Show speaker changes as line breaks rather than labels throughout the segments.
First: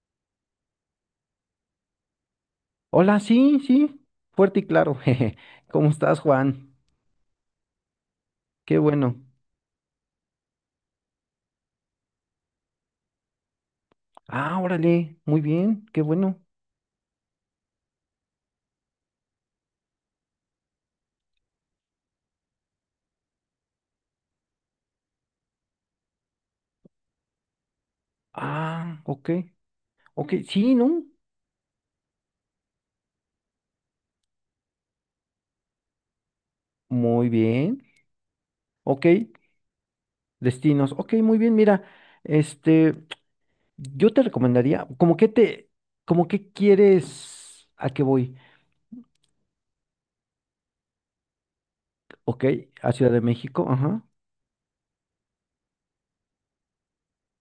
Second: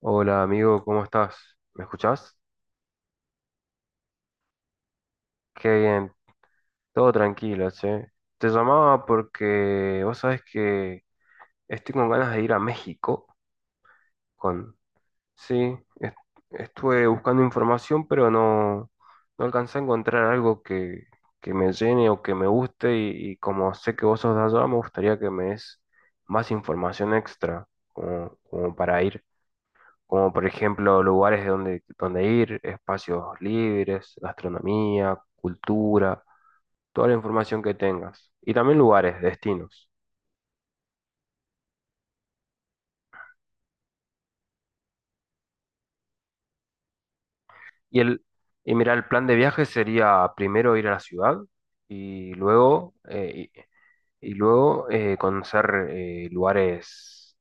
Hola amigo, ¿cómo estás? ¿Me escuchás?
Hola, sí, sí, fuerte y claro. jeje.
Qué
¿Cómo
bien,
estás, Juan?
todo tranquilo, che. Te
Qué
llamaba
bueno.
porque vos sabés que estoy con ganas de ir a México.
Ah,
Con...
órale, muy
Sí,
bien, qué bueno.
estuve buscando información, pero no, no alcancé a encontrar algo que me llene o que me guste y como sé que vos sos de allá, me gustaría que me des más información extra como
Ah,
para ir.
ok,
Como
ok,
por
sí,
ejemplo
¿no?
lugares de donde ir, espacios libres, gastronomía, cultura, toda la
Muy
información que
bien,
tengas. Y también
ok,
lugares, destinos.
destinos, ok, muy bien, mira, este, yo te recomendaría, como que quieres, ¿a
Y,
qué
el,
voy?
y mira, el plan de viaje sería primero ir a la ciudad y
Ok, a
luego,
Ciudad de México, ajá.
y luego conocer lugares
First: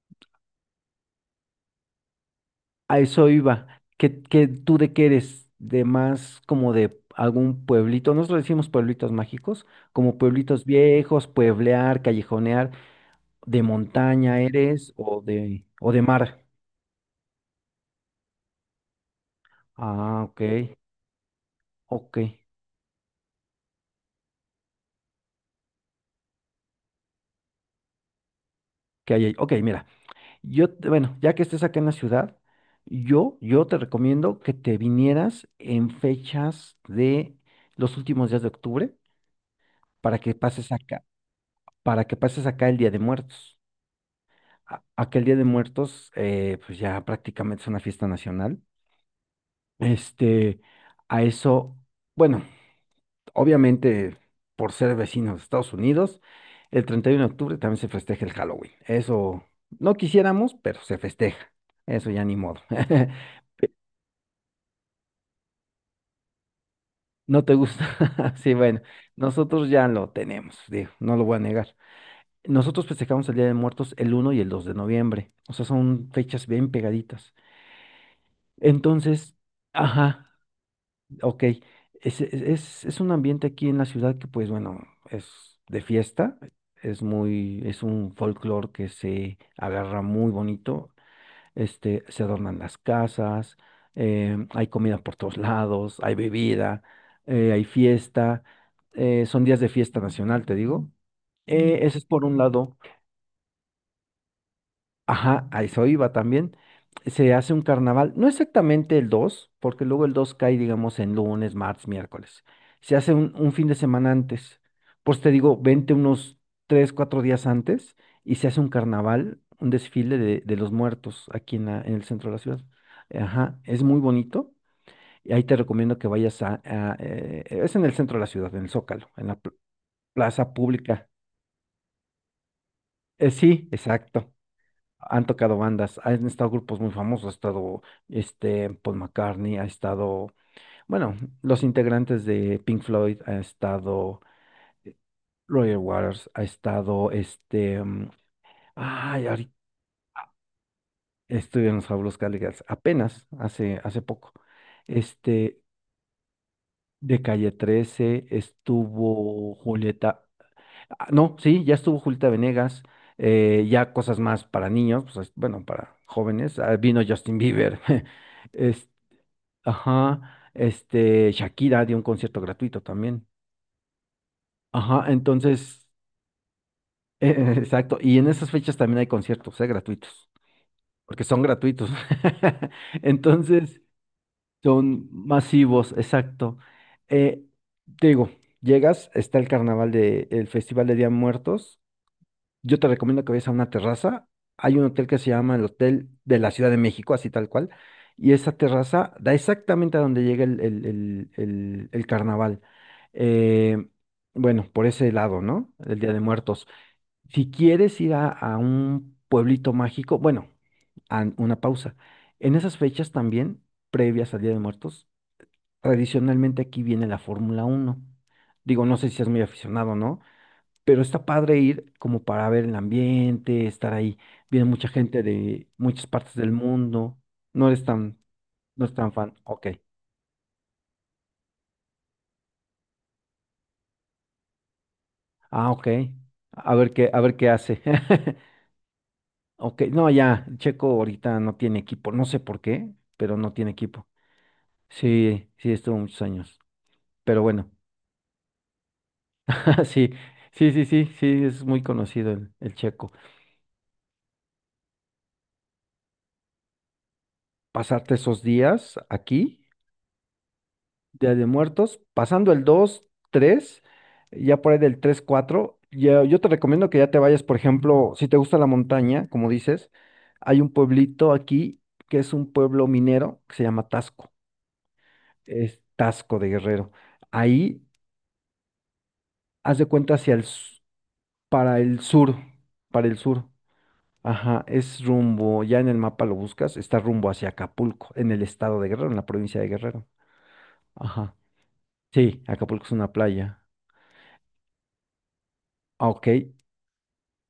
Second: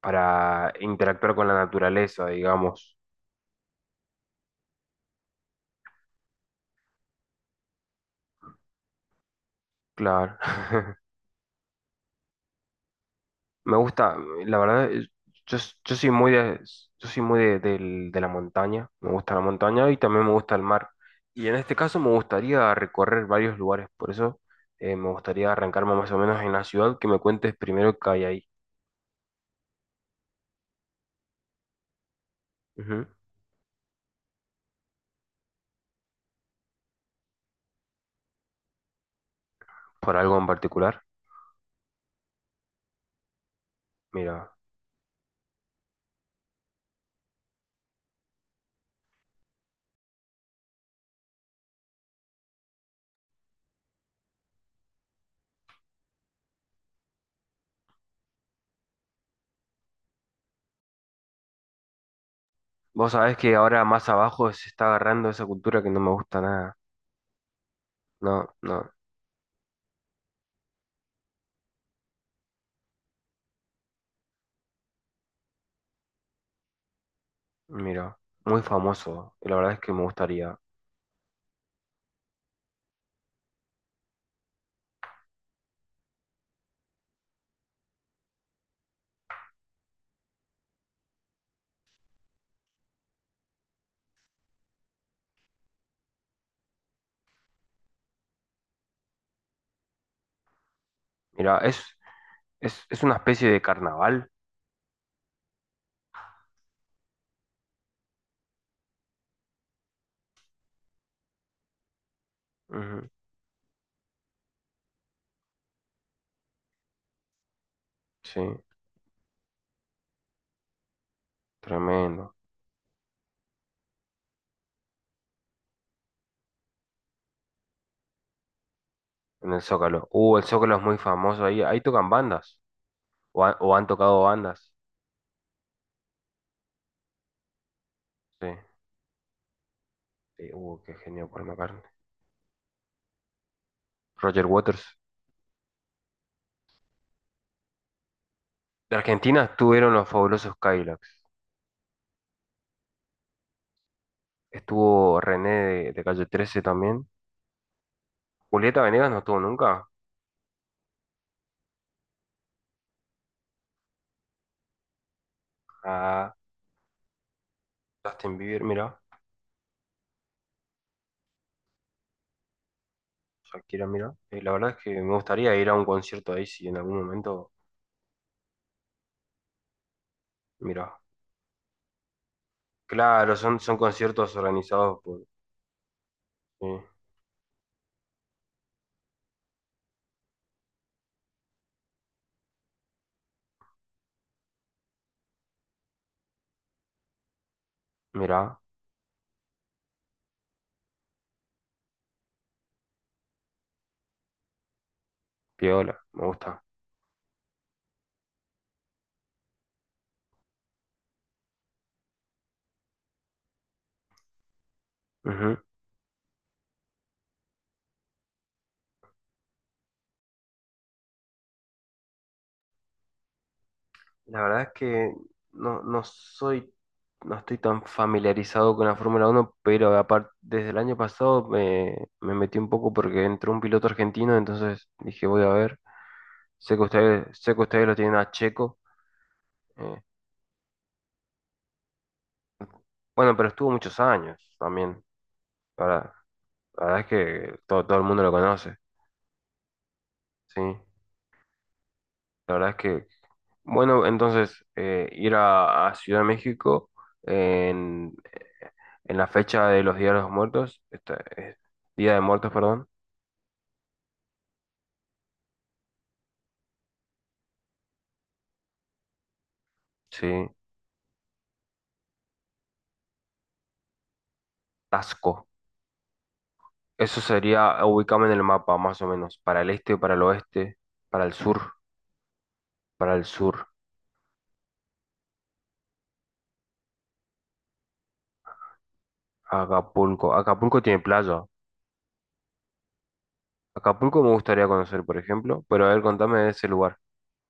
para interactuar con la naturaleza, digamos.
A eso iba. ¿Qué, tú de qué eres? ¿De más como de algún pueblito? Nosotros decimos pueblitos mágicos, como
Claro.
pueblitos viejos, pueblear, callejonear. ¿De
Me gusta,
montaña
la verdad,
eres o
yo,
de,
s-
o
yo
de
soy muy
mar?
de, yo soy muy de de la montaña, me gusta la montaña y
Ah,
también me
ok,
gusta el mar. Y en este caso me
ok.
gustaría recorrer varios lugares, por eso me gustaría arrancarme más o menos en la ciudad, que me cuentes primero qué hay ahí.
¿Qué hay ahí? Ok, mira. Bueno, ya que estés acá en la ciudad,
Ujú.
yo te recomiendo que te vinieras en fechas de los últimos días de octubre
¿Por
para que
algo en
pases acá,
particular?
para que pases acá el Día de Muertos.
Mira,
Aquel Día de Muertos, pues ya prácticamente es una fiesta nacional. Este, a eso, bueno, obviamente por ser vecinos de Estados Unidos, el 31 de octubre también se festeja el Halloween. Eso no quisiéramos, pero se festeja. Eso ya ni modo.
vos sabés que ahora más abajo se está agarrando esa cultura que no me gusta nada.
¿No te gusta?
No,
Sí, bueno,
no,
nosotros ya lo tenemos, digo, no lo voy a negar. Nosotros festejamos el Día de Muertos el 1 y el 2 de noviembre. O sea, son fechas bien pegaditas.
mira, muy famoso,
Entonces,
y la verdad es que me
ajá,
gustaría.
ok, es un ambiente aquí en la ciudad que, pues bueno, es de fiesta, es un folclore que se agarra muy bonito, se adornan las casas, hay comida por todos lados, hay bebida, hay fiesta, son días de fiesta nacional, te digo.
Mira,
Ese es por un lado.
es una especie de carnaval.
Ajá, a eso iba también. Se hace un carnaval, no exactamente el 2, porque luego el 2 cae, digamos, en lunes, martes, miércoles. Se
Ujú.
hace un fin de semana antes. Pues te digo, vente unos 3, 4 días antes y
Sí.
se hace un carnaval, un desfile de los muertos aquí en el centro
Tremendo.
de la ciudad. Ajá, es muy bonito. Y ahí te recomiendo que vayas es en el centro de la ciudad, en el Zócalo, en la
En el Zócalo. El
plaza
Zócalo es muy
pública.
famoso ahí. Ahí tocan bandas. O, han
Sí,
o han tocado
exacto.
bandas.
Han tocado bandas, han estado grupos muy famosos, ha estado
Sí.
Paul McCartney, ha estado,
Sí, uh, qué
bueno,
genio por
los
McCartney.
integrantes de Pink Floyd, ha estado
Roger Waters.
eh, Roger Waters, ha estado
De
ay,
Argentina
ahorita
estuvieron los fabulosos Cadillacs.
estuve en los Fabulos Cadillacs, apenas hace poco.
Estuvo René
Este
de Calle 13 también.
de Calle 13
Julieta Venegas no estuvo
estuvo
nunca.
Julieta, ah, no, sí, ya estuvo Julieta Venegas, ya cosas más para niños, pues, bueno, para
Ah,
jóvenes, ah, vino Justin Bieber.
Justin Bieber,
este,
mira.
Ajá, Shakira dio un concierto gratuito también.
Shakira, mira. La verdad es que
Ajá,
me gustaría ir a un
entonces,
concierto ahí si en algún momento.
exacto. Y en esas fechas también hay conciertos, gratuitos,
Mira.
porque son gratuitos.
Claro, son, son
Entonces,
conciertos organizados
son
por.
masivos, exacto.
Sí.
Eh, Te digo, llegas, está el carnaval el Festival de Día de Muertos. Yo te recomiendo que vayas a una terraza. Hay un hotel que se llama el Hotel de la Ciudad de México, así tal cual. Y esa
Mira.
terraza da exactamente a donde llega el carnaval. Eh, bueno, por ese lado, ¿no?
Piola,
El Día de
me gusta.
Muertos. Si quieres ir a un pueblito mágico, bueno, a una pausa. En esas fechas también, previas al Día de Muertos,
Ujú.
tradicionalmente aquí viene la Fórmula 1. Digo, no sé si es muy aficionado, ¿no? Pero está padre ir como para ver el ambiente, estar ahí.
La verdad
Viene
es
mucha
que
gente de
no, no
muchas partes del
soy,
mundo.
no estoy
No
tan
eres tan,
familiarizado
no
con
es
la
tan
Fórmula
fan.
Uno
Ok.
pero aparte, desde el año pasado me metí un poco porque entró un piloto argentino, entonces dije, voy a
Ah,
ver.
ok. A ver qué
Sé que
hace.
ustedes lo tienen a Checo.
Ok,
Eh,
no, ya, Checo ahorita no tiene equipo. No sé por qué,
bueno,
pero
pero
no
estuvo
tiene
muchos
equipo.
años también.
Sí, sí, estuvo
Para,
muchos años.
la verdad es
Pero
que
bueno,
todo, todo el mundo lo conoce,
sí,
¿sí?
sí, sí, sí, sí, es muy conocido el,
La verdad es
el
que,
Checo.
bueno, entonces ir a Ciudad de México,
Pasarte
en
esos días
En la
aquí.
fecha de los Días de los Muertos,
Día de Muertos,
Día de Muertos,
pasando el
perdón,
dos tres ya por ahí del 3, 4, yo te recomiendo que ya te vayas, por ejemplo, si te gusta la montaña, como dices,
sí,
hay un pueblito aquí que es un pueblo minero que se llama Tasco,
Tasco.
es Tasco de Guerrero.
Eso
Ahí,
sería, ubícame en el mapa, más o menos, para el
haz de
este, para
cuenta
el
hacia
oeste, para el sur,
para el sur, para
para
el
el
sur,
sur.
ajá, es rumbo, ya en el mapa lo buscas, está rumbo hacia Acapulco, en el estado de Guerrero, en la provincia de Guerrero,
Acapulco. Acapulco tiene
ajá.
playa.
Sí, Acapulco es una playa.
Acapulco me gustaría conocer, por ejemplo, pero a ver,
Ah, ok,
contame de ese lugar.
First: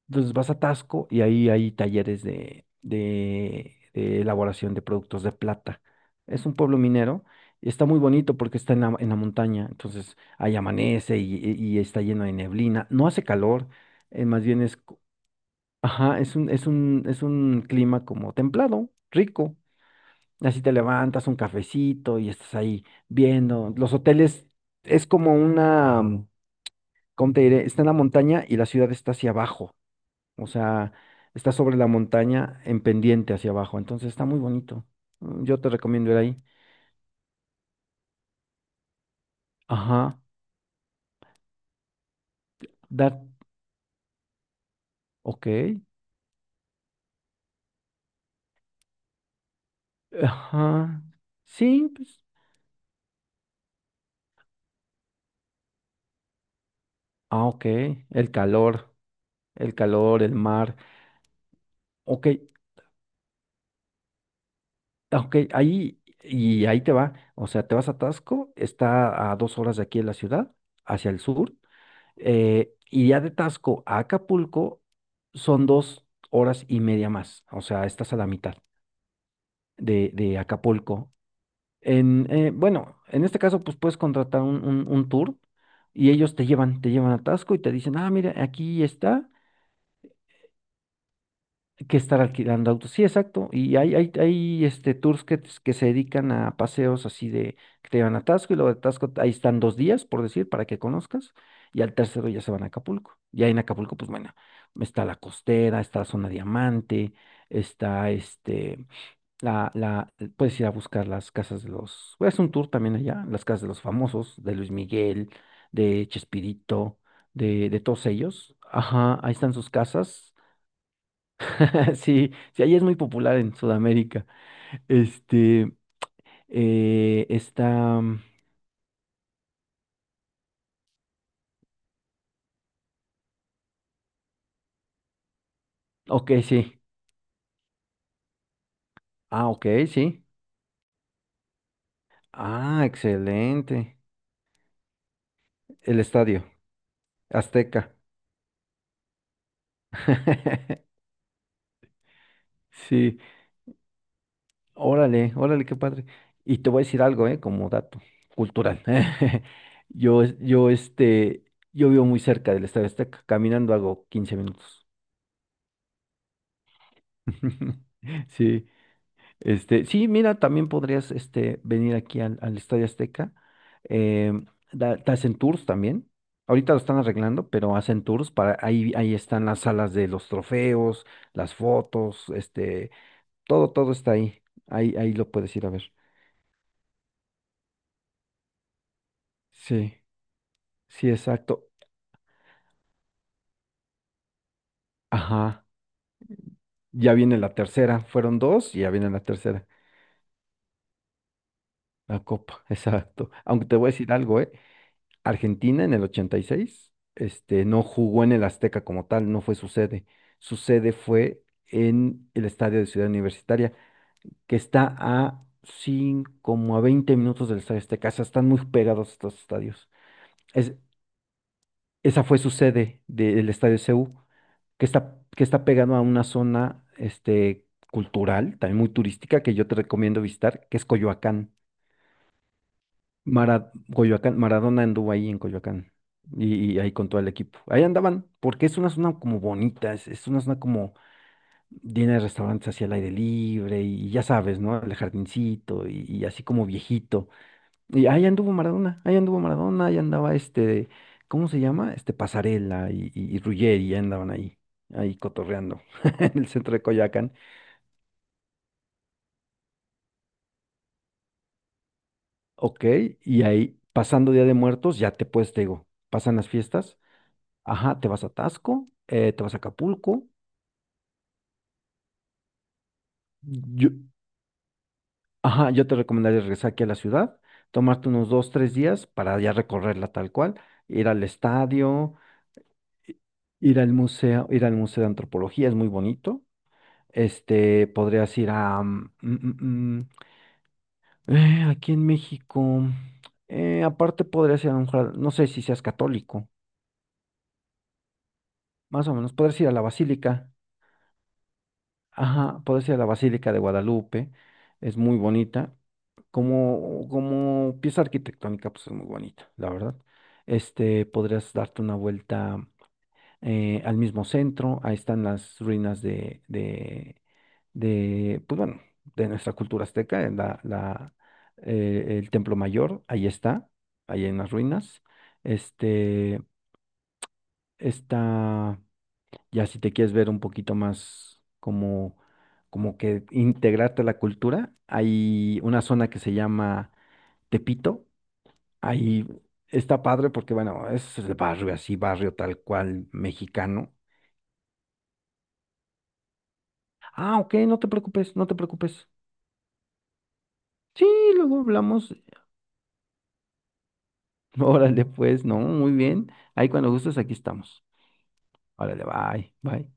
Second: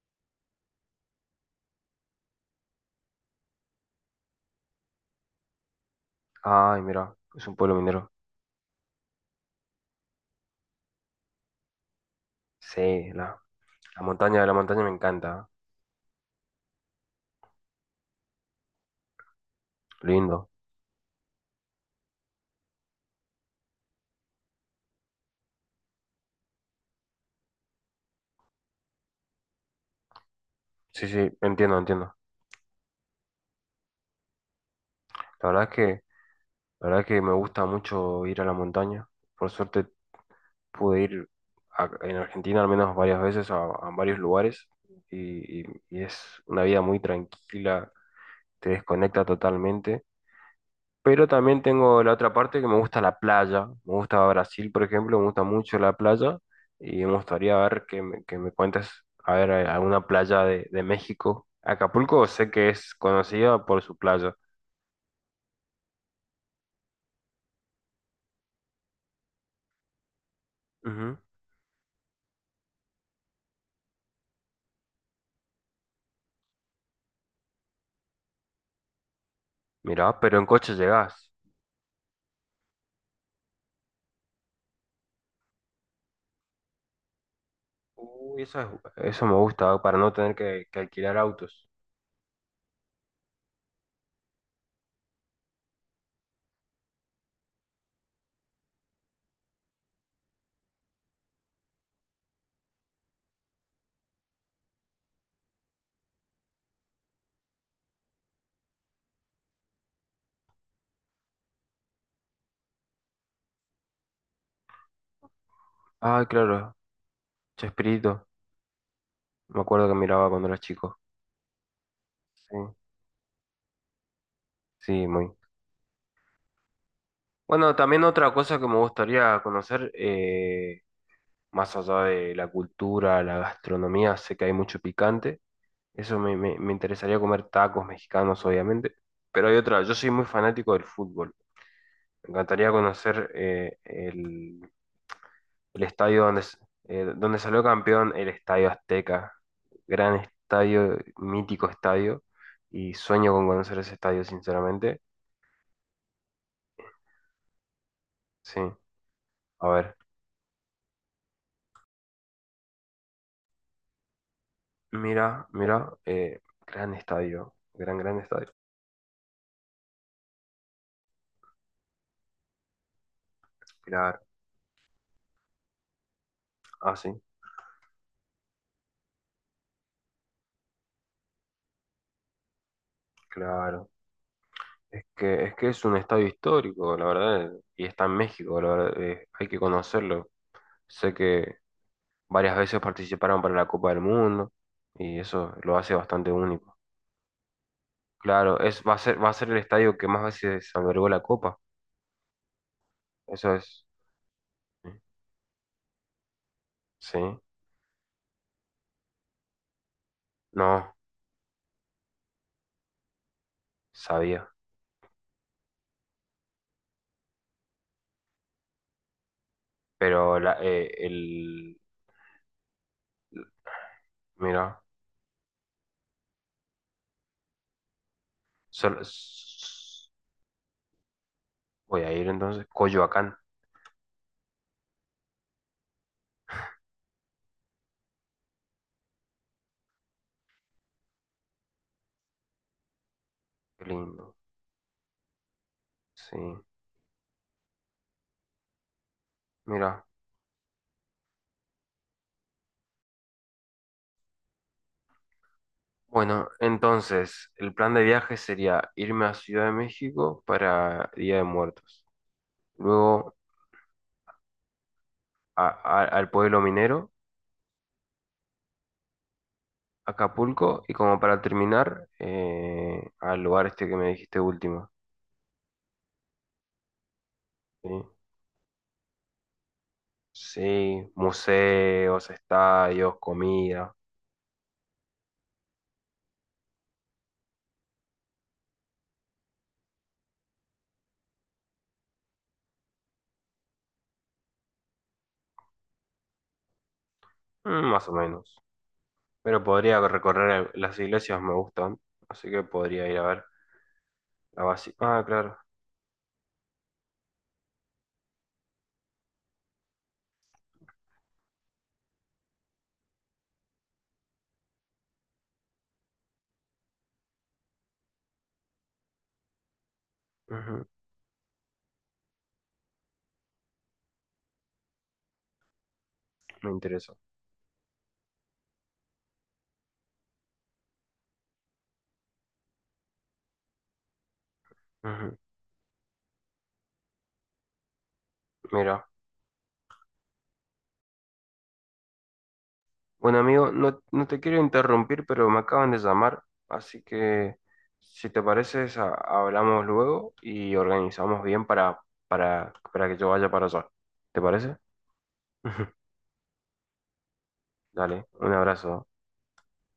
entonces vas a Tasco y ahí hay talleres de elaboración de productos de plata. Es un pueblo
Ay, mira,
minero.
es un pueblo
Está muy
minero.
bonito porque está en la montaña. Entonces ahí amanece y está lleno de neblina. No
Sí,
hace calor. Más
la
bien
montaña me encanta.
ajá, es un clima como templado, rico.
Lindo.
Así te levantas un cafecito y estás ahí viendo. Los hoteles es como una, ¿cómo te diré? Está en la montaña y la ciudad está hacia abajo. O sea,
Sí, sí,
está
entiendo,
sobre la
entiendo.
montaña en pendiente hacia abajo. Entonces está muy bonito.
La
Yo
verdad es
te
que,
recomiendo ir ahí.
la verdad es que me gusta mucho ir a la montaña. Por suerte
Ajá.
pude ir en Argentina al menos varias
That.
veces a varios lugares
Ok.
y es una vida muy tranquila, te desconecta totalmente.
Ajá.
Pero también
Sí,
tengo la
pues.
otra parte que me gusta la playa, me gusta Brasil, por ejemplo, me gusta mucho la playa y me
Ah,
gustaría
ok.
ver que
El
que me cuentes,
calor.
a ver,
El
alguna
calor, el
playa
mar.
de México. Acapulco
Ok.
sé que es conocida por su playa.
Ok. Ahí. Y ahí te va. O sea, te vas a Tasco. Está a 2 horas de aquí de la ciudad, hacia
Ujú.
el sur. Y ya de Tasco a Acapulco son 2 horas y media más. O sea, estás a la mitad
Mirá,
de,
pero
de
en coche
Acapulco.
llegás.
Bueno, en este caso, pues puedes contratar un tour y ellos te llevan a Tasco y te dicen, ah, mira,
Uy, eso es-
aquí
eso
está,
me gusta, para no tener que alquilar autos.
hay que estar alquilando autos. Sí, exacto. Y hay tours que se dedican a paseos así de que te llevan a Tasco y luego de Tasco ahí están 2 días, por decir, para que conozcas. Y al tercero ya se van a Acapulco. Y ahí en Acapulco, pues bueno, está la costera, está la zona diamante, está. Puedes ir a buscar las casas de los. Voy a hacer un tour también allá, las casas de los famosos, de Luis Miguel, de
Ah, claro,
Chespirito, de todos
Chespirito,
ellos. Ajá, ahí están
me
sus
acuerdo que miraba
casas.
cuando era chico.
Sí,
Sí,
sí, ahí es muy popular en Sudamérica.
sí, muy.
Este, eh,
Bueno,
está.
también
Mm,
otra cosa que me gustaría conocer, más allá de la cultura, la gastronomía, sé que hay mucho picante.
ok,
Me
sí.
interesaría comer tacos mexicanos, obviamente. Pero
Ah,
hay
ok,
otra, yo soy
sí.
muy fanático del fútbol. Me encantaría
Ah,
conocer
excelente.
el
El
estadio
Estadio
donde salió
Azteca.
campeón, el Estadio Azteca. Gran estadio, mítico estadio. Y
Sí,
sueño con conocer ese estadio, sinceramente.
órale, órale, qué padre. Y te voy a decir algo, ¿eh? Como dato
Sí,
cultural.
a ver,
Yo, es- yo, este, yo vivo muy cerca del Estadio Azteca, caminando hago 15 minutos.
gran estadio, gran estadio.
Sí, sí, mira, también podrías, venir aquí al Estadio Azteca.
Claro,
Em, te hacen tours también. Ahorita lo
ah,
están
sí,
arreglando, pero hacen tours ahí están las salas de los trofeos, las fotos, todo,
claro.
todo está ahí. Ahí,
Es
ahí lo
que, es
puedes ir
que
a
es
ver.
un estadio histórico, la verdad, y está en México, la verdad, hay que
Sí.
conocerlo.
Sí,
Sé que
exacto.
varias veces participaron para la Copa del Mundo y eso
Ajá.
lo hace bastante único.
Ya viene la tercera. Fueron
Claro,
dos
es,
y ya viene la
va a ser el
tercera.
estadio que más veces albergó la Copa.
La Copa, exacto.
Eso
Aunque te
es,
voy a decir algo, ¿eh?
sí,
Argentina en el 86,
sí.
no jugó en el Azteca como tal, no fue su sede. Su
No,
sede fue en el estadio de Ciudad Universitaria,
sabía.
que está a 5, como a 20 minutos del Estadio Azteca. O sea, están muy pegados estos estadios.
Pero la,
Es,
eh, el,
Esa fue su sede del Estadio CU,
mira.
que está pegado a una zona cultural, también muy
Solo,
turística, que yo te recomiendo visitar, que es Coyoacán.
voy a ir entonces. Coyoacán.
Coyoacán, Maradona anduvo ahí en Coyoacán y ahí con todo el equipo. Ahí andaban, porque es una zona como bonita, es una zona como llena de restaurantes hacia el aire libre
Qué
y ya
lindo.
sabes, ¿no? El jardincito y
Sí.
así como viejito. Y ahí anduvo Maradona, ahí anduvo Maradona, ahí
Mira.
andaba ¿cómo se llama? Este Pasarela y Ruggeri, ya andaban ahí, cotorreando en el
Bueno,
centro de Coyoacán.
entonces, el plan de viaje sería irme a Ciudad de México para Día de Muertos.
Ok,
Luego
y ahí pasando Día de Muertos, ya te puedes, te digo,
al
pasan las
pueblo
fiestas,
minero,
ajá, te vas a Taxco, te vas a Acapulco.
Acapulco. Y como para terminar, al lugar este
Yo,
que me dijiste último.
ajá, yo te recomendaría regresar aquí a la ciudad, tomarte
Sí.
unos 2, 3 días para ya recorrerla tal cual, ir
Sí,
al estadio,
museos, estadios,
i-
comida.
ir al Museo de Antropología, es muy bonito. Podrías ir a... mm, mm, mm, aquí en México. Aparte podrías ir. No sé si seas católico,
Mm, más o menos.
más o menos. Podrías
Pero
ir a la
podría
Basílica.
recorrer las iglesias, me gustan. Así
Ajá,
que
podrías ir a la
podría ir a ver
Basílica de Guadalupe.
la
Es muy
básica. Ah, claro.
bonita. Como pieza arquitectónica, pues es muy bonita, la verdad. Podrías darte una vuelta al mismo centro. Ahí están las ruinas pues bueno, de nuestra cultura azteca, en la,
Ujú.
la, eh, el Templo Mayor, ahí está, ahí en las ruinas. Este,
Me interesa.
está, ya si te quieres ver un poquito más como que integrarte a la cultura,
Ujú.
hay una zona que se llama Tepito,
Mira.
ahí está padre porque, bueno, es el barrio así, barrio tal cual
Bueno, amigo,
mexicano.
no, no te quiero interrumpir, pero me acaban de llamar, así
Ah, ok,
que
no te
si
preocupes,
te
no te
parece,
preocupes.
hablamos luego y
Sí,
organizamos
luego
bien
hablamos.
para que yo vaya para allá. ¿Te parece?
Órale, pues, no, muy bien. Ahí cuando gustes, aquí estamos.
Dale, un
Órale,
abrazo.
bye, bye.